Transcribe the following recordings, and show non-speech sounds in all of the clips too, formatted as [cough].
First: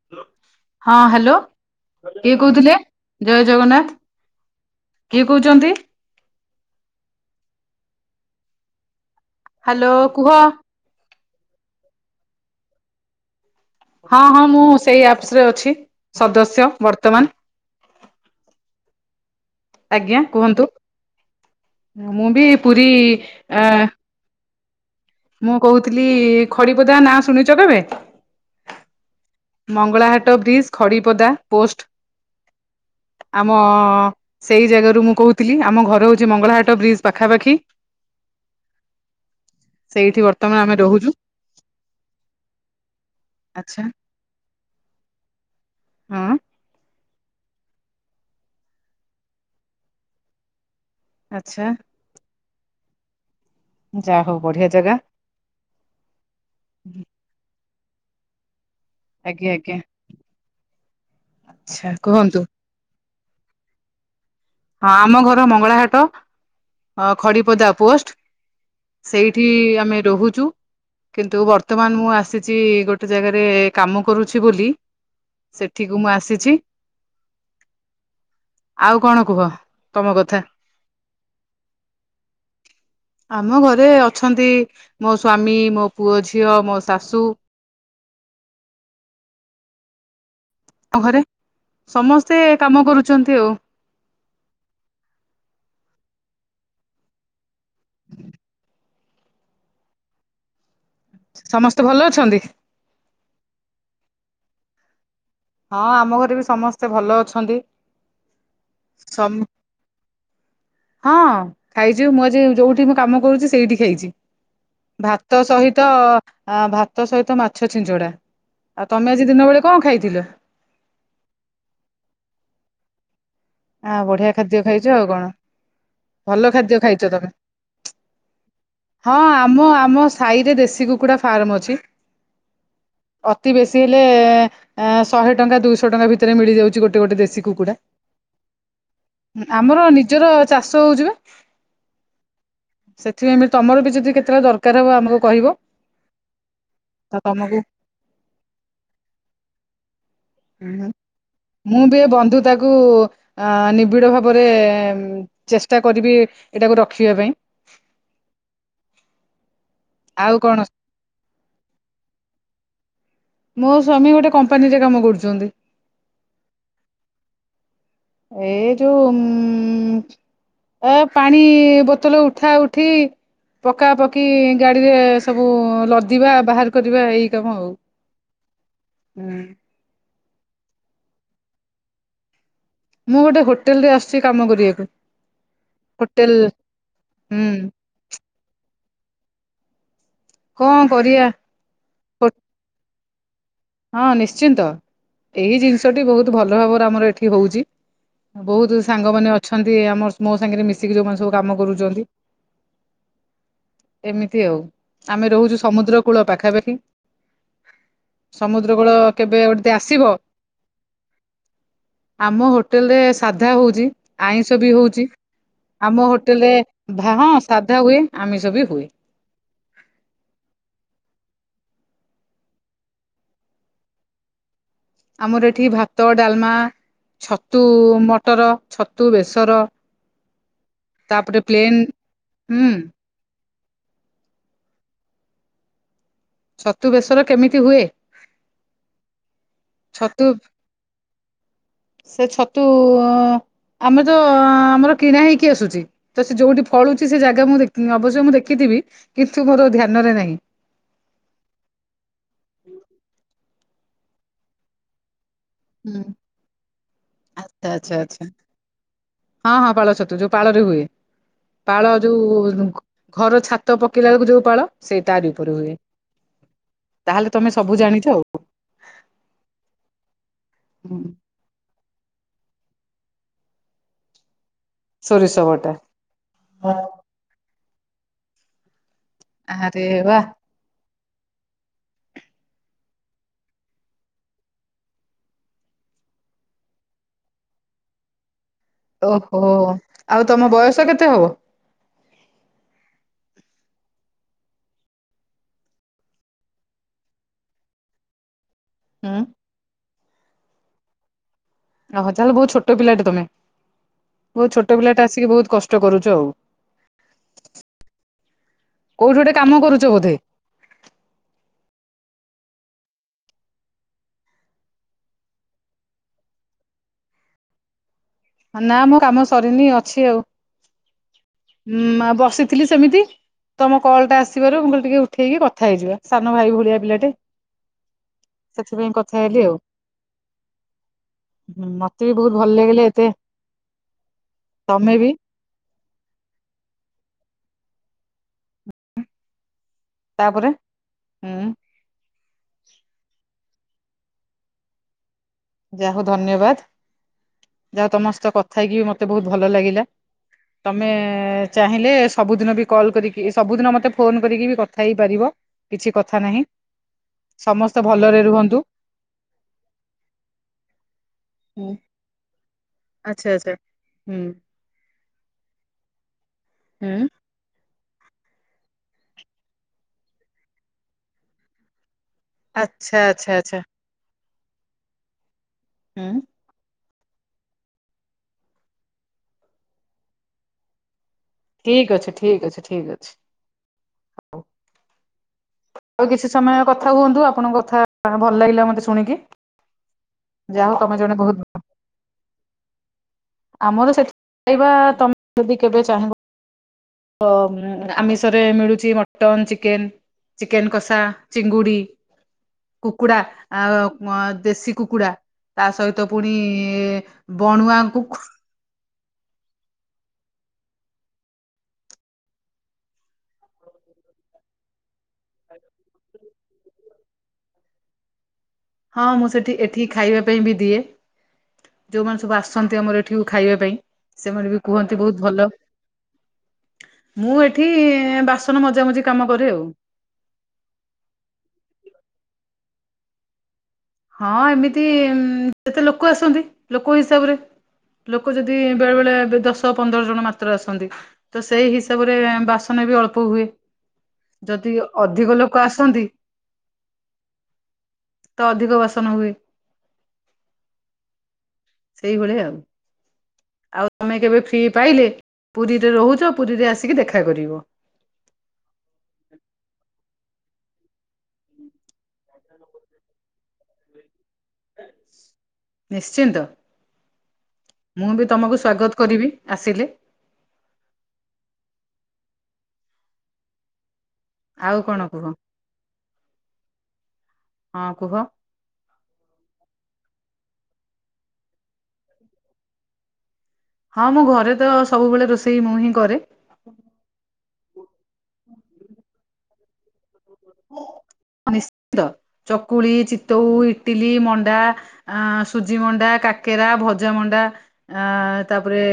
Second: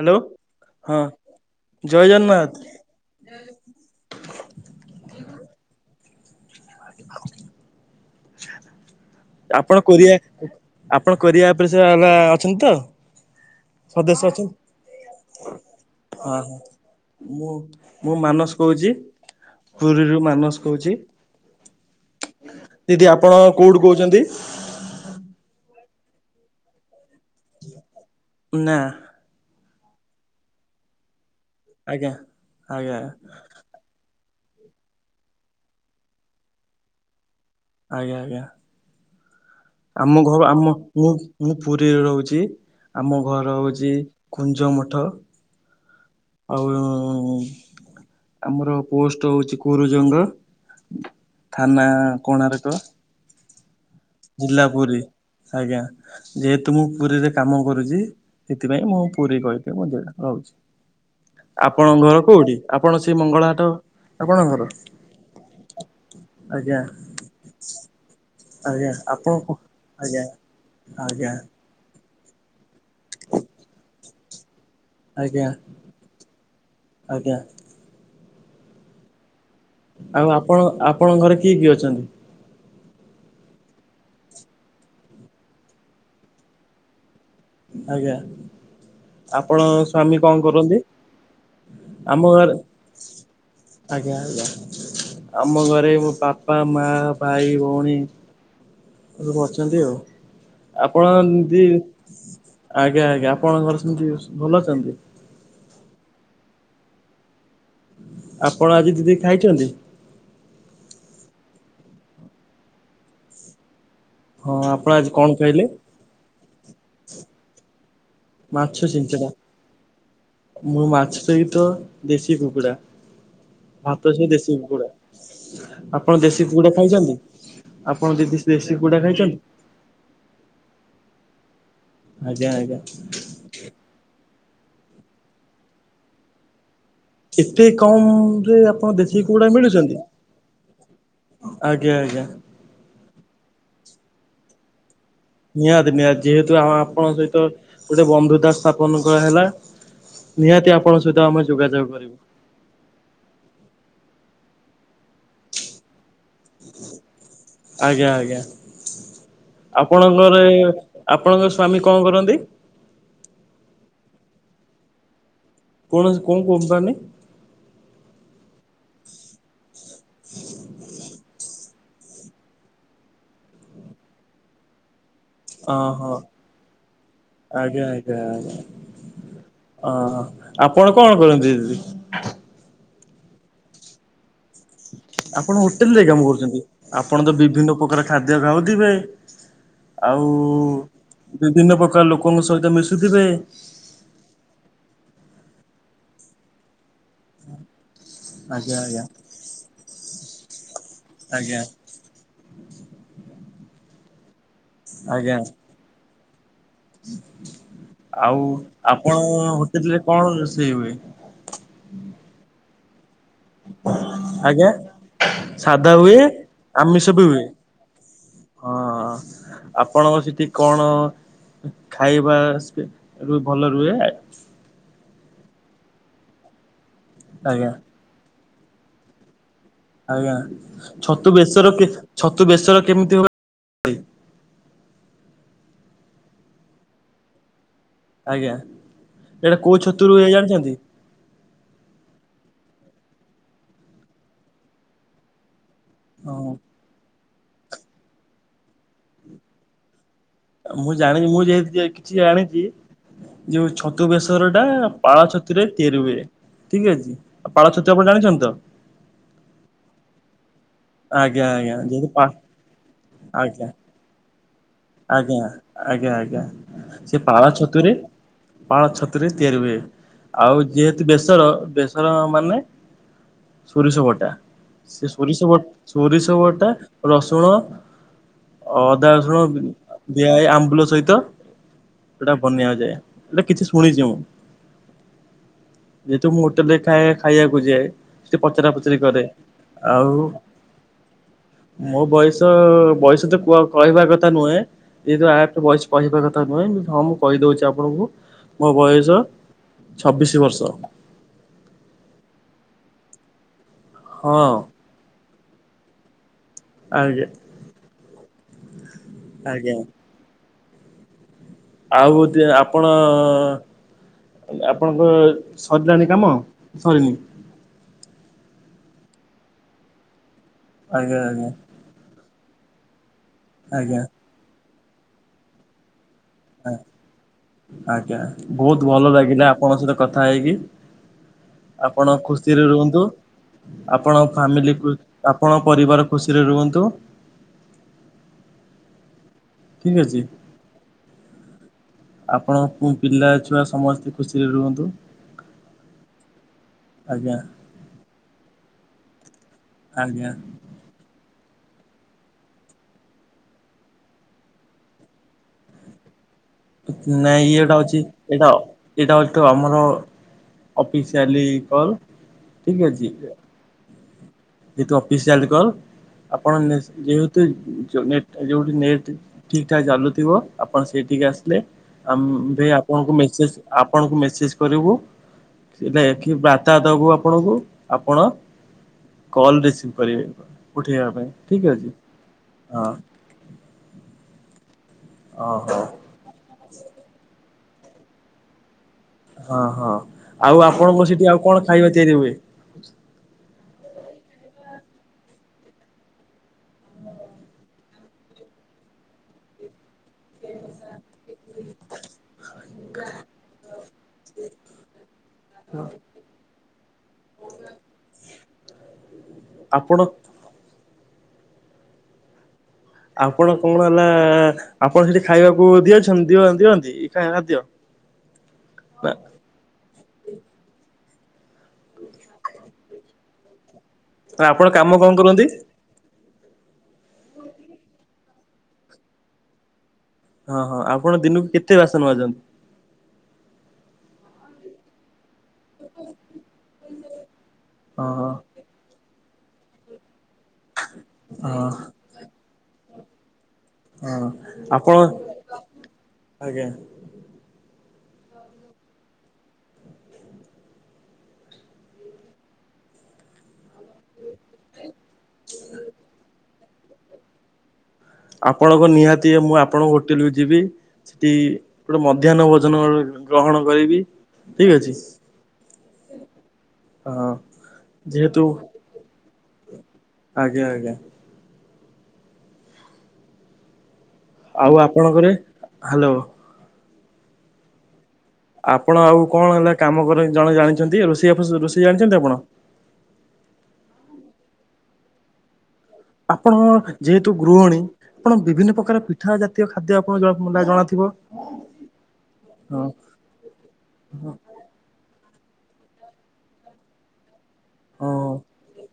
Hello ହଁ hello ଜୟ କିଏ ଜଗନ୍ନାଥ କହୁଥିଲେ? ଜୟଜଗନ୍ନାଥ, କିଏ କହୁଚନ୍ତି? ଆପଣ ହ୍ୟାଲୋ କୋରିଆ କୁହ ଆପଣ କୋରିଆ ଆପରେ ସେ-ବା ଅଛନ୍ତି ତ? ହଁ ସଦସ୍ୟ ହଁ ଅଛନ୍ତି ମୁଁ ସେଇ ଆପସରେ ଅଛି ହଁ ହଁ ସଦସ୍ୟ ବର୍ତ୍ତମାନ। ମୁଁ ମୁଁ ମାନସ କହୁଚି ଆଜ୍ଞା ପୁରୀରୁ କୁହନ୍ତୁ। ମାନସ କହୁଚି। ମୁଁ ବି ପୁରୀ ଆ [inaudible] ମୁଁ କହୁଥିଲି ଖଡିପଦା ନାଁ ଶୁଣିଚ କେବେ? ନା। ମଙ୍ଗଳାହାଟ ବ୍ରିଜ୍ ଖଡ଼ିପଦା। ଆଜ୍ଞା ଆଜ୍ଞା। ହଁ ସେଇ ଜାଗାରୁ ମୁଁ କହୁଥିଲି ଆମ ଘର ହଉଚି ମଙ୍ଗଳାହାଟ ବ୍ରିଜ ପାଖାପାଖି। ଆଜ୍ଞା ଆଜ୍ଞା। ଆମ ସେଇଠି ଘ ବର୍ତ୍ତମାନ ଆମ ଆମେ ମୁଁ ରହୁଛୁ ମୁଁ ପୁରୀରେ ରହୁଚି ଆମ ଘର ଆଚ୍ଛା ହଉଚି କୁଞ୍ଜମଠ ହଁ ଆଉ ହୁଁ ଆମର ପୋଷ୍ଟ ହଉଚି କୁରୁଜଙ୍ଗ। ଆଚ୍ଛା ଥାନ କୋଣାର୍କ। ଯାହା ହଉ ଜିଲ୍ଲା ବଢିଆ ଜାଗା ପୁରୀ ଆଜ୍ଞା ଯେହେତୁ ମୁଁ ପୁରୀରେ କାମ କରୁଚି ସେଥିପାଇଁ ମୁଁ ପୁରୀ ଆଜ୍ଞା କହିଦେ ଆଜ୍ଞା [inaudible] ଆଚ୍ଛା ଆପଣଙ୍କ ଘର କୁହନ୍ତୁ କୋଉଠି? ଆପଣ ସେଇ ମଙ୍ଗଳାହାଟ ଆପଣଙ୍କ ଘର। ହଁ ଆମ ଘର ମଙ୍ଗଳାହାଟ ଆଜ୍ଞା ଖଡିପଦା ପୋଷ୍ଟ ଆଜ୍ଞା ଆପଣ ସେଇଠି ଆମେ ଆଜ୍ଞା ରହୁଚୁ ଆଜ୍ଞା କିନ୍ତୁ ବର୍ତ୍ତ ର୍ତ୍ତମାନ ମୁଁ ଆସିଚି ଗୋଟେ ଜାଗାରେ କାମ କରୁଛି ବୋଲି ଆଜ୍ଞା ସେଠିକୁ ମୁଁ ଆସିଛି, ଆଜ୍ଞା ଆଉ କଣ କୁହ? ତମ ଆଉ କଥା ଆପଣ ଆପଣଙ୍କ ଘରେ କିଏ କିଏ ଅଛନ୍ତି? ଆମ ଘରେ ଅଛନ୍ତି ମୋ ସ୍ଵାମୀ ମୋ ପୁଅ ଝିଅ ମୋ ଶାଶୁ। ଆଜ୍ଞା ଆପଣଙ୍କ ସ୍ଵାମୀ କଣ କରନ୍ତି? [inaudible] ଘରେ ଆମ ସମସ୍ତେ ଘରେ କାମ କରୁଚନ୍ତି ଆଉ। ଆଜ୍ଞା ଆଜ୍ଞା ଆମ ଘରେ ମୋ ବାପା ମା ଭାଇ ଭଉଣୀ ସବୁ ଅଛନ୍ତି ଆଉ, ଆପଣ ଦି ସମସ୍ତେ ଭଲ ଅଛନ୍ତି ଆଜ୍ଞା ଆଜ୍ଞା ଆପଣଙ୍କ ଘରେ ସେମିତି ଭଲ ଅଛନ୍ତି? ହଁ ଆମ ଘରେ ବି ସମସ୍ତେ ଭଲ ଅଛନ୍ତି। ଆପଣ ଆଜି ଦିଦି ସମ ଖାଇଛନ୍ତି? ହଁ ଖାଇଚୁ ମୁଁ ଆଜି ଯୋଉଠି ମୁଁ କାମ କରୁଚି ସେଇଠି ଖାଇଚି। ହଁ ଆପଣ ଆଜି କଣ ଭାତ ଖାଇଲେ? ସହିତ ଆଁ ଭାତ ସହିତ ମାଛ ଛିଞ୍ଚଡା। ଆଉ ମାଛ ତମେ ଆଜି ଛିଞ୍ଚେଡା ଦିନ ବେଳେ କଣ ଖାଇଥିଲ ମୁଁ ମାଛ ସହିତ ଦେଶୀ କୁକୁଡ଼ା। ଆ ଭାତ ସହ ବଢିଆ ଦେଶୀ ଖାଦ୍ୟ ଖାଇଛ କୁକୁଡା, ଆଉ କଣ ଆପଣ ଦେଶୀ ଭଲ କୁକୁଡା ଖାଦ୍ୟ ଖାଇଛ ଖାଇଛନ୍ତି? ତମେ ଆପଣ ଦିଦି ଦେଶୀ କୁକୁଡା ଖାଇଛନ୍ତି? ମୁଁ ଆମ ସ ସାହିରେ ଦେଶୀ କୁକୁଡ଼ା ଫାର୍ମ ଅଛି। ଆଜ୍ଞା ଆଜ୍ଞା। ଅତି ବେଶୀ ହେଲେ ଶହେ ଟଙ୍କା ଦୁଇଶହ ଟଙ୍କା ଭିତରେ ମିଳିଯାଉଛି ଗୋ ଏତେ କମ ରେ କଣ ଦେଖ ଆମର ନିଜର ଚାଷ ହଉଛି ପା। ଆଜ୍ଞା ଆଜ୍ଞା। ସେଥିପାଇଁମତି ତମର ବି ଯଦି କେତେବେଳେ ଦର ଦରକାର ହବ ଆମକୁ କହିବ। ନିହାତି ନିହାତି ଯେହେତୁ ଆମ ଆପଣଙ୍କ ତ ସହିତ ତମକୁ ଗୋଟେ ବନ୍ଧୁତା ସ୍ଥାପନ କ ହେଲା ନିହାତି ଆପଣଙ୍କ ସହିତ ଆମେ ଯୋଗାଯୋଗ କରିବୁ। ତାକୁ ନିବିଡ଼ ଭାବରେ ଚେଷ୍ଟା କରିବି ଏଇଟାକୁ ରଖିବା ପାଇଁ। ଆଜ୍ଞା ଆଜ୍ଞା ଆଉ ଆପଣଙ୍କର କଣ ଏହି ଆପଣଙ୍କ ସ୍ଵାମୀ କଣ କରନ୍ତି? ମୋ ସ୍ୱାମୀ ଗୋଟେ କମ୍ପାନୀରେ କାମ କରୁଛନ୍ତି। କୌଣସି କଉ କମ୍ପାନୀ? ଏଇ ଯୋଉ ପାଣି ବୋଲି ଉଠାଉଠି ଏଠି ପକା ପକି ଗାଡିରେ ସବୁ ଅହଁ। ଲଦିବା ବାହାର କରିବା ଏଇ କାମ ଆଉ। ଓ ଆପଣ କଣ କରନ୍ତି ଦିଦି? ମୁଁ ଗୋଟେ ହୋଟେଲ ରେ ଆସିଛି କାମ କରିବାକୁ। ଆପଣ ହୋଟେଲ ରେ କାମ କରୁଛନ୍ତି ଆପଣ ତ ହୁଁ। ବିଭିନ୍ନ ପ୍ରକାର ଖାଦ୍ୟ ଖାାଉଥିବେ? ଆଉ କଣ କରିବା ବିଭିନ୍ନ ପ୍ରକାର ହୋ ଲୋକଙ୍କ ସହିତ ମିଶୁଥିବେ। ହଁ ନିଶ୍ଚିନ୍ତ ଏହି ଜିନିଷଟି ବହୁତ ଭଲ ଭାବରେ ଆମର ଏଠି ଏଠ ହେଉଛି ଆଜ୍ଞା ବହୁତ ଆଜ୍ଞା ସାଙ୍ଗମାନେ ଅଛନ୍ତି ଆମ ମୋ ସାଙ୍ଗରେ ମିଶିକି ଯେଉଁମାନେ ସବୁ କାମ ଆଜ୍ଞା କରୁଛନ୍ତି। ଏମିତି ଆଉ ଆମେ ଆଜ୍ଞା ରହୁଛୁ ସମୁଦ୍ର କୂଳ ପାଖାପାଖି। ଆଉ ସମୁଦ୍ର କୂଳ କେବେ ଆପଣଙ୍କ ଗୋଟେ ହୋଟେଲରେ ଆସିବ କଣ ରୋଷେଇ ହୁଏ? ଆମ ହୋଟେଲ ରେ ସାଧା ହଉଛି ଆଇଁଷ ଆଜ୍ଞା ବି ହଉଛି। ସାଧା ଆମ ହୁଏ ହୋଟେଲରେ ଆମିଷ ବି ହଁ ହୁଏ ସାଧା ହୁଏ ଆମିଷ ବି ହୁଏ। ହଁ ତାହା ଆପଣଙ୍କ ସେଠି କଣ ଖାଇବା ଭଲ ରହେ? ଆମର ଏଠି ଭାତ ଡାଲମା ଛତୁ ଆଜ୍ଞା ମଟର ଛତୁ ବେସର। ଆଜ୍ଞା ଛତୁ ତାପରେ ବେଶର ପ୍ଲେନ୍ ଛତୁ ହୁଁ ବେଶର କେମିତି ହୁଏ? ଛତୁ ବେସର କେମିତି ହୁଏ? ଆଜ୍ଞା ଏଇଟା କୋଉ ଛତୁରୁ ଛତୁ ହୁଏ ଜାଣିଛନ୍ତି? ସେ ଛତୁ ଆମେ ତ ଆମର କିଣା ହେଇକି ଆସୁଛି। ତ ସେ ହଁ ଯୋଉଠି ଫଳୁଛି ସେ ଜାଗା ମୁଁ ଅବଶ୍ୟ ମୁଁ ଦେଖିଥିବି କିନ୍ତୁ ମୋର ଧ୍ୟାନରେ ନାହିଁ। ମୁଁ ଜାଣି ମୁଁ ଯେହେତୁ କିଛି ଜାଣିଚି ଛତୁ ବେଶର ଟା ପାଳ ଛତୁରେ ହୁଁ। ତିଆରି ହୁଏ ଠିକ ଅଛି ଆଉ ଆଚ୍ଛା ପାଳ ଆଚ୍ଛା ଛତୁ ଆପଣ ଆଚ୍ଛା ଜାଣିଛନ୍ତି ତ? ହଁ ହଁ ପାଳ ଛତୁ ଯୋଉ ପାଳରେ ହୁଏ ଆଜ୍ଞା ଆଜ୍ଞା ପାଳମାନେ ଯେହେତୁ ପା ଛତୁ ପାଳ ଯୋଉ ଘର ଆଜ୍ଞା ଛାତ ପକେଇଲା ବେଳକୁ ଯୋଉ ପାଳ। ସେଇ ତାରି ଆଜ୍ଞା ଉପରେ ହୁଏ ଆଜ୍ଞା ଆଜ୍ଞା ସେ ତାହେଲେ ପାଳ ତମେ ସବୁ ଛତୁରେ ଜାଣିଛ ଆଉ। ପାଳଛତୁରେ ତିଆରି ହୁଏ ଆଉ ହୁଁ ଯେହେତୁ ବେସର ଧର ମାନେ ସୋରିଷ ବଟା। ସୋରିଷ ସେସୋରିଷ ବ ବଟା। ସୋରିଷ ବଟା ରସୁଣ ଅ ଅଦା ରସୁଣ ଆରେ ବା ଏଇ ଆମ୍ବୁଲ ସହିତ ସେଟା ବନିଆଯାଏ ଏଟା କିଛି ଶୁଣିଚି ମୁଁ। ଯେହେତୁ ମୁଁ ହୋଟେଲରେ ଖାଏ ଖାଇବାକୁ ଯାଏ ସେଠି ପଚରା ପଚୁରି ଓହୋ ଆଉ ତମ ବୟସ କେତେ ହବ? ମୋ ବୟସ ବୟସତ କୁଆ କହିବା କଥା ନୁହେଁ ଏତ ଆଟ୍ ବୟସ କହିବା କଥା ନୁହେଁ ହଁ ମୁଁ କହିଦଉଚି ଆପଣଙ୍କୁ ମୋ ବୟସ ହୁଁ ଛବିଶି ବର୍ଷ। ଅଁହଁ ତାହେଲେ ବହୁତ୍ ଛୋଟ ପିଲାଟେ ତମେ ହଁ ବହୁତ୍ ଛୋଟ ପିଲାଟେ ଆସିକି ବହୁତ୍ କଷ୍ଟ କରୁଚ ଆଉ। ଆଜ୍ଞା। କେଉଁଠି ଗୋଟେ କାମ ଆଜ୍ଞା କରୁଚ ବୋଧେ? ଆଉ ଗୋଟେ ଆପଣ ଆପଣଙ୍କର ସରିଲାଣି କାମ ସରିନି? ନା ମୋ କାମ ସରିନି ଅଛି ଆଉ। ଆଜ୍ଞା ଆଜ୍ଞା। ଉଁଉ ବସିଥିଲି ସେମିତି ତମ ଆଜ୍ଞା କଲ୍ଟା ଆସିବାରୁ ମୁଁ କହିଲି ଟିକେ ଉଠେଇକି କଥା ହେଇଯିବା। ସାନ ଭାଇ ଭଳିଆ ପିଲାଟେ। ଆଜ୍ଞା ବହୁତ୍ ସେଥିପାଇଁ ଭଲ କଥା ହେଲି ଲାଗିଲା ଆଉ ଆପଣଙ୍କ ସହିତ କଥା ହେଇକି। ହୁଁ ମତେ ଆପଣ ବି ବହୁତ ଭଲ ଖୁସିରେ ଲାଗିଲା ରୁହନ୍ତୁ। ଏତେ ଆପଣ ଫ୍ୟାମିଲି ତମେ ବି ଆପଣ ପରିବାର ଖୁସିରେ ରୁହନ୍ତୁ। ଠିକ୍ ଅଛି। ତାପରେ ହୁଁ ଆପଣକୁ ପିଲା ଛୁଆ ସମସ୍ତେ ଖୁସିରେ ରୁହନ୍ତୁ। ଯାହାହଉ ଧନ୍ୟବାଦ ଆଜ୍ଞା। ଯା ତମସହିତ କଥା ହେଇକି ମତେ ବହୁତ୍ ଭଲ ଲାଗିଲା। ଆଜ୍ଞା। ତମେ ଚାହିଁଲେ ସବୁଦିନବି କଲ୍ କରିକି ସବୁଦିନ ମତେ ଫୋନ୍ କରିକିବି କଥା ହେଇପାରିବ କିଛି କଥା ନାହିଁ। ନାଇଁ ଏଇଟା ସମସ୍ତେ ହଉଚି ଭଲରେ ଏଇଟା ରୁହନ୍ତୁ ଏଇଟା ହତୁ ଆମର ଅଫିସିଆଲି ହୁଁ କଲ୍ ଠିକ୍ ଅଛି ଆଚ୍ଛା ଆଚ୍ଛା ହୁଁ। ଯେହେତୁ ଅଫିସିଆଲି କଲ୍ ଆପଣ ନିଶ୍ଚି ହୁଁ ଯେହେତୁ ଯୋଉଠି ନେଟ୍ ଠିକ୍ ଠାକ୍ ଚାଲୁଥିବ ଆପଣ ସେଇଠିକି ଆସିଲେ ଆମ୍ଭେ ଆଚ୍ଛା ଆପଣଙ୍କୁ ଆଚ୍ଛା ମେସେଜ୍ ଆଚ୍ଛା ଆପଣଙ୍କୁ ମେସେଜ୍ କରିବୁ ସେଇଟା ହୁଁ ଦେଖିବା ବା ତା ଦବୁ ଆପଣଙ୍କୁ ଆପଣ କଲ୍ ରିସିଭ୍ କରିବେ ଉଠେଇିବା ପାଇଁ। ଠିକ୍ ଅଛି ଠିକ୍ ଅଛି ହଁ ଠିକ୍ ଅଛି। ଓହୋ। ଆଉ କିଛି ସମୟ କଥା ହୁଅନ୍ତୁ ଆପଣଙ୍କ କଥା ଭଲ ଲାଗିଲା ମତେ ଶୁଣିକି? ହଁ ହଁ ଆଉ ଯାହା ହଉ ତମେ ଆପଣଙ୍କ ଜଣେ ସେଠି ବହୁତ ଆଉ କଣ ଖାଇବା ତିଆରି ହୁଏ? ଆମର ସେଠି ପାଇବା ତମେ ଯଦି କେବେ ଚାହିଁବ ଅଁ ଆମିଷରେ ମିଳୁଚି ମଟନ୍ ଚିକେନ୍ ଚିକେନ୍ କଷା ଚିଙ୍ଗୁଡ଼ି। କୁକୁଡ଼ା ଆ ଦେଶୀ କୁକୁଡ଼ା ତାସହିତ ପୁଣି ବଣୁଆ ଙ୍କୁ ଆପଣ ଆପଣ କଣ ହେଲା ଆପଣ ସେଠି ଖାଇବାକୁ ଦିଅଛନ୍ତିି ଦିଅ ଦିଅନ୍ତି ଖାଦ୍ୟ। ହଁ ନା ମୁଁ ସେଠି ଏଠି ଖାଇବା ପାଇଁ ବି ଦିଏ ଯେଉଁମାନେ ସବୁ ଆସନ୍ତି ଆମର ଏଠିକୁ ଖାଇବା ପାଇଁ। ନା ସେମାନେ ବି ଆପଣ କାମ କୁହନ୍ତି କଣ ବହୁତ କରନ୍ତି? ଭଲ। ମୁଁ ଏଠି ବାସନ ମଜାମଜି କାମ କରେ ଆଉ। ହଁ ହଁ ଆପଣ ଦିନକୁ କେତେ ବାସନ ମାଜନ୍ତି? ହଁ ଏମିତି ଯେତେ ଲୋକ ଆସନ୍ତି ଲୋକ ହିସାବରେ ହଁ ହଁ ଲୋକ ଯଦି ବେଳେ ବେଳେ ଦଶ ପନ୍ଦର ଜଣ ମାତ୍ର ଆସନ୍ତି ତ ହଁ ସେଇ ହିସାବରେ। ରେ ବାସନ ବି ଅଳ୍ପ ହୁଏ ହଁ ଯଦି ଆପଣ ଅଧିକ ଲୋକ ଆସନ୍ତି। ଆଜ୍ଞା। ତ ଅଧିକ ବାସନ ହୁଏ। ସେଇଭଳିଆ ଆଉ। ଆଉ ତମେ କେବେ ଫ୍ରି ପାଇଲେ ପୁରୀରେ ରହୁଛ ପୁରୀରେ ଆସିକି ଦେଖା କରିବ। ଆପଣଙ୍କ ନିହାତି ମୁଁ ଆପଣଙ୍କ ହୋଟେଲକୁ ଯିବି। ସେଠି ଗୋଟେ ମଧ୍ୟାହ୍ନ ଭୋଜନ ଗ୍ରହଣ କରିବି ଠିକ ଅଛି। ନିଶ୍ଚିନ୍ତ ହଁ। ମୁଁ ବି ଯେହେତୁ ତମକୁ ସ୍ଵାଗତ କରିବି ଆସିଲେ। ଆଜ୍ଞା ଆଜ୍ଞା। ଆଉ କଣ କୁହ ହ୍ୟାଲୋ ହଁ କୁହ? ଆପଣ ଆଉ କଣ ହେଲା କାମ ଜଣେ ଜାଣିଛନ୍ତି ରୋଷେଇ ରୋଷେଇ ଜାଣିଛନ୍ତି ଆପଣ? ହଁ ମୁଁ ଘରେ ତ ସବୁବେଳେ ରୋଷେଇ ମୁଁ ହିଁ କରେ। ଆପଣ ଯେହେତୁ ଗୃହଣୀ ଆପଣ ବିଭିନ୍ନ ପ୍ରକାର ପିଠା ଜା ତୀୟ ଖାଦ୍ୟ ଆପଣ ଜଣା ଥିବ? ନିଶ୍ଚିନ୍ତ ଚକୁଳି ଚିତଉ ଇଟିଲି ମଣ୍ଡା ଆଁ ସୁଜି ମଣ୍ଡା କାକେରା ଭଜା ମଣ୍ଡା ଆ ହଁ। ତାପରେ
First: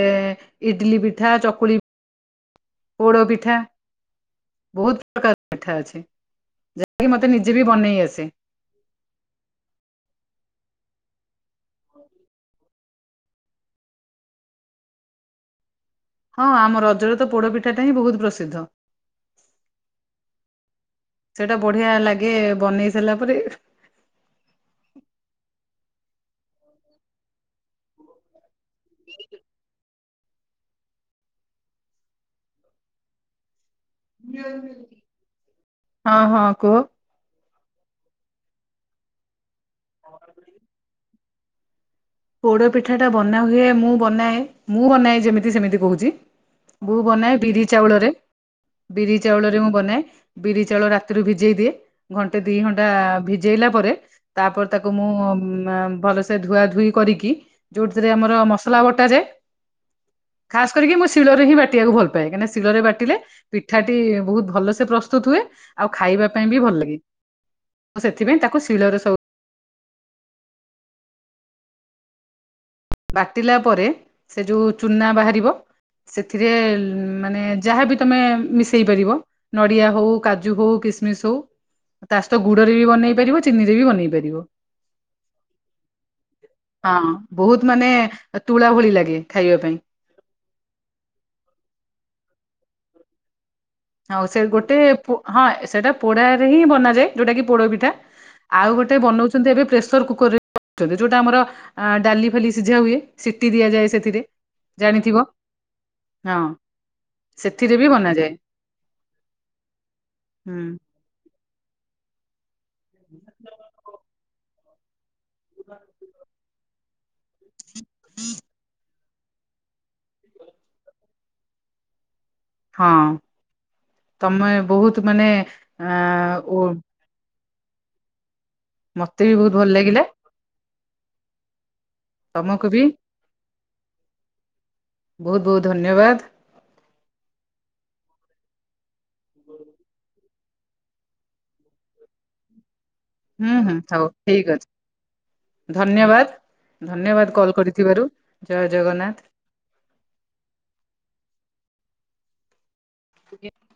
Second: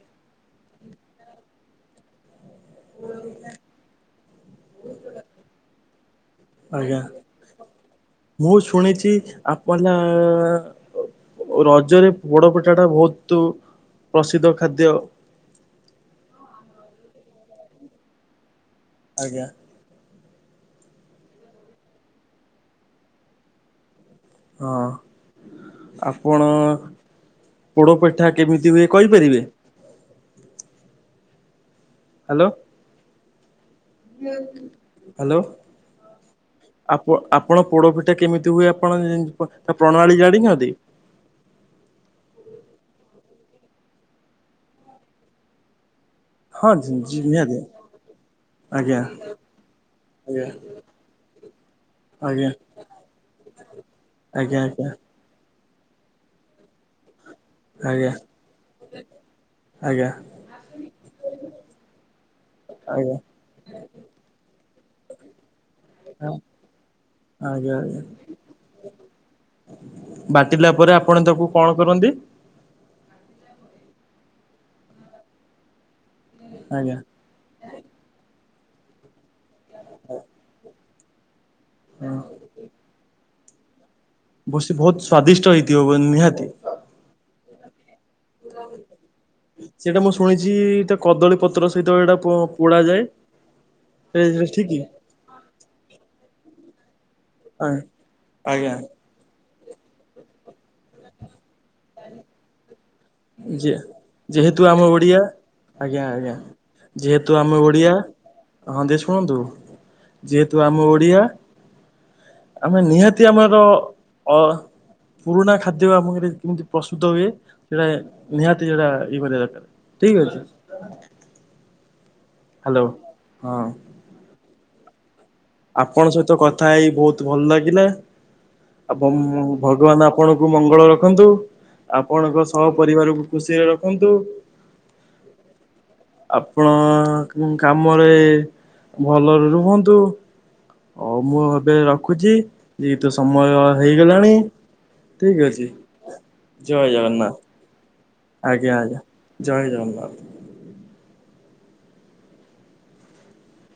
ଇଡଲି ପିଠା ଚକୁଳି ପୋଡ଼ୋ ପିଠା। ବହୁତ ପ୍ରକାର ପିଠା ଅଛି ଆଜ୍ଞା ଯାହାକି ମତେ ନିଜେ ବି ବନେଇ ଆସେ। ମୁଁ ଶୁଣିଛି ଆ ହେଲା ରଜରେ ପୋଡ଼ ପି ଠାଟା ବହୁତ ପ୍ରସିଦ୍ଧ ଖାଦ୍ୟ। ହଁ ଆମ ରଜରେ ତ ପୋଡ ପିଠାଟା ହିଁ ବହୁତ ପ୍ରସିଦ୍ଧ। ଆଜ୍ଞା। ସେଇଟା ବଢିଆ ଲାଗେ ବନେଇ ସାରିଲା ପରେ ହଁ। ଆପଣ ପୋଡ଼ପିଠା କେମିତି ହୁଏ କହିପାରିବେ? ହ୍ୟାଲୋ। ହ୍ୟାଲୋ ହଁ ହଁ କୁହ ଆ ଆପଣ ପୋଡ଼ପିଠା କେମିତି ହୁଏ ଆପଣ ତା ପ୍ରଣାଳୀ ଜାଣିଛନ୍ତି? ପୋଡ଼ ପିଠାଟା ବନାହୁଏ ମୁଁ ବନାଏ ମୁଁ ବନାଏ ଯେମିତି ସେମିତି କହୁଛି। ହଁ ମୁ ବନାଏ ନିହାତି ବିରି ଚାଉଳରେ। ଆଜ୍ଞା ବିରି ଚାଉଳ ରେ ମୁଁ ବନାଏ ଆଜ୍ଞା ବିରି ଚାଉଳ ରାତିରୁ ଭିଜେଇ ଦିଏ। ଘଣ୍ଟେ ଆଜ୍ଞା ଦି ଘଣ୍ଟା ଭିଜେଇଲା ପରେ ଆଜ୍ଞା ଆଜ୍ଞା ତାପରେ ତାକୁ ମୁଁ ଭଲସେ ଧୁଆ ଧୁଇ କରିକି ଆଜ୍ଞା ଯୋଉଥିରେ ଆମର ମସଲା ବଟାଯାଏ। ଆଜ୍ଞା ଖାସ୍ କରିକି ମୁଁ ଶିଳରେ ହି ବାଟିବାକୁ ଭଲ ପାଏ କାହିଁକି ଶିଳରେ ବାଟିଲେ। ଆଜ୍ଞା ପିଠାଟି ବହୁତ ଭଲ ସେ ପ୍ରସ୍ତୁତ ହୁଏ। ଆଉ ଆଜ୍ଞା ଖାଇବା ପାଇଁ ବି ଭଲ ଲାଗେ ଆଜ୍ଞା ସେଥିପାଇଁ ତାକୁ ଶିଳରେ ସବୁ ବାଟିଲା ପରେ ଆପଣ ତାକୁ କଣ କରନ୍ତି ବାଟିଲା ପରେ ସେ ଯେଉଁ ଚୁନା ବାହାରିବ ସେଥିରେ ଆଜ୍ଞା ମାନେ ଯାହାବି ତମେ ମିଶେଇ ପାରିବ ନଡିଆ ହଉ କାଜୁ ହଉ କିସମିସ ହଉ ହଁ ତା ସ ଗୁଡ ରେ ବି ବନେଇ ପାରିବ ଚିନିରେ ବି ବନେଇ ପାରିବ। ବ ସେ ବହୁତ ସ୍ଵାଦିଷ୍ଟ ହେଇଥିବ ନିହାତି। ହଁ ବହୁତ ମାନେ ତୁଳା ଭଳି ଲାଗେ ଖାଇବା ପାଇଁ। ଶୁଣିଚି। କଦଳୀ ପତ୍ର ସହିତ ଏଇଟା ପୋଡା ଯାଏ ହଉ ସେ ଗୋଟେ ପୁ ହଁ ସେଟା ପୋଡାରେ ହିଁ ବନାଯାଏ। ଯୋଉଟା କି ପୋଡପିଠା, ଆଉ ଆଜ୍ଞା ଗୋଟେ ବନଉଛନ୍ତି ଏବେ ପ୍ରେସର କୁକର ଯୋଉଟା ଆମର ଆ ଡାଲି ଫାଲି ସିଝା ହୁଏ, ସିଟି ଯେ ଦିଆଯାଏ ସେଥିରେ ଯେହେତୁ ଆମେ ଓଡ଼ିଆ ଜାଣିଥିବ ଆଜ୍ଞା ଆଜ୍ଞା। ହଁ ଯେହେତୁ ଆମେ ସେଥିରେ ବି ଓଡିଆ। ବନାଯାଏ ହଁ ଯେ ଶୁଣନ୍ତୁ, ଯେହେତୁ ଆମ ଓଡିଆ। ଆମେ ନିହାତି ଆମର ଅ ପୁରୁଣା ହୁଁ ଖାଦ୍ୟ ଆମରେ କେମିତି ପ୍ରସ୍ତୁତ ହୁଏ ସେଟା ନିହାତି ସେଟା ଇଏ କରିବା ଦରକାର ଠିକ ଅଛି। ହଁ ହ୍ୟାଲୋ ହଁ ତମେ ବହୁତ ମାନେ ଆ ଆପଣଙ୍କ ସହିତ ଓ କଥା ହେଇ ବହୁତ ଭଲ ଲାଗିଲା ଆ ମତେ ବି ବହୁତ ଭଲ ଲାଗିଲା ଭଗବାନ ଆପ୍ ଆପଣଙ୍କୁ ମଙ୍ଗଳ ରଖନ୍ତୁ, ଆପଣଙ୍କ ତମକୁ ସହ ବି ପରିବାରକୁ ଖୁସିରେ ରଖନ୍ତୁ। ବହୁତ ବହୁତ ଧନ୍ୟବାଦ। ଆପଣ କାମରେ ଭଲରେ ରୁହନ୍ତୁ। ହଉ ମୁଁ ଏବେ ରଖୁଛି ଏ ତ ସମୟ ହୁଁ ହୁଁ ହଉ ହେଇଗଲାଣି। ଠିକ ଅଛି ଠିକ ଅଛି, ଧନ୍ୟବାଦ ଜୟ ଧନ୍ୟବାଦ ଜଗନ୍ନାଥ। କଲ୍ କରିଥିବାରୁ ଜୟ ଆଜ୍ଞା ଆଜ୍ଞା। ଜଗନ୍ନାଥ। ଜୟ ଜଗନ୍ନାଥ। [inaudible]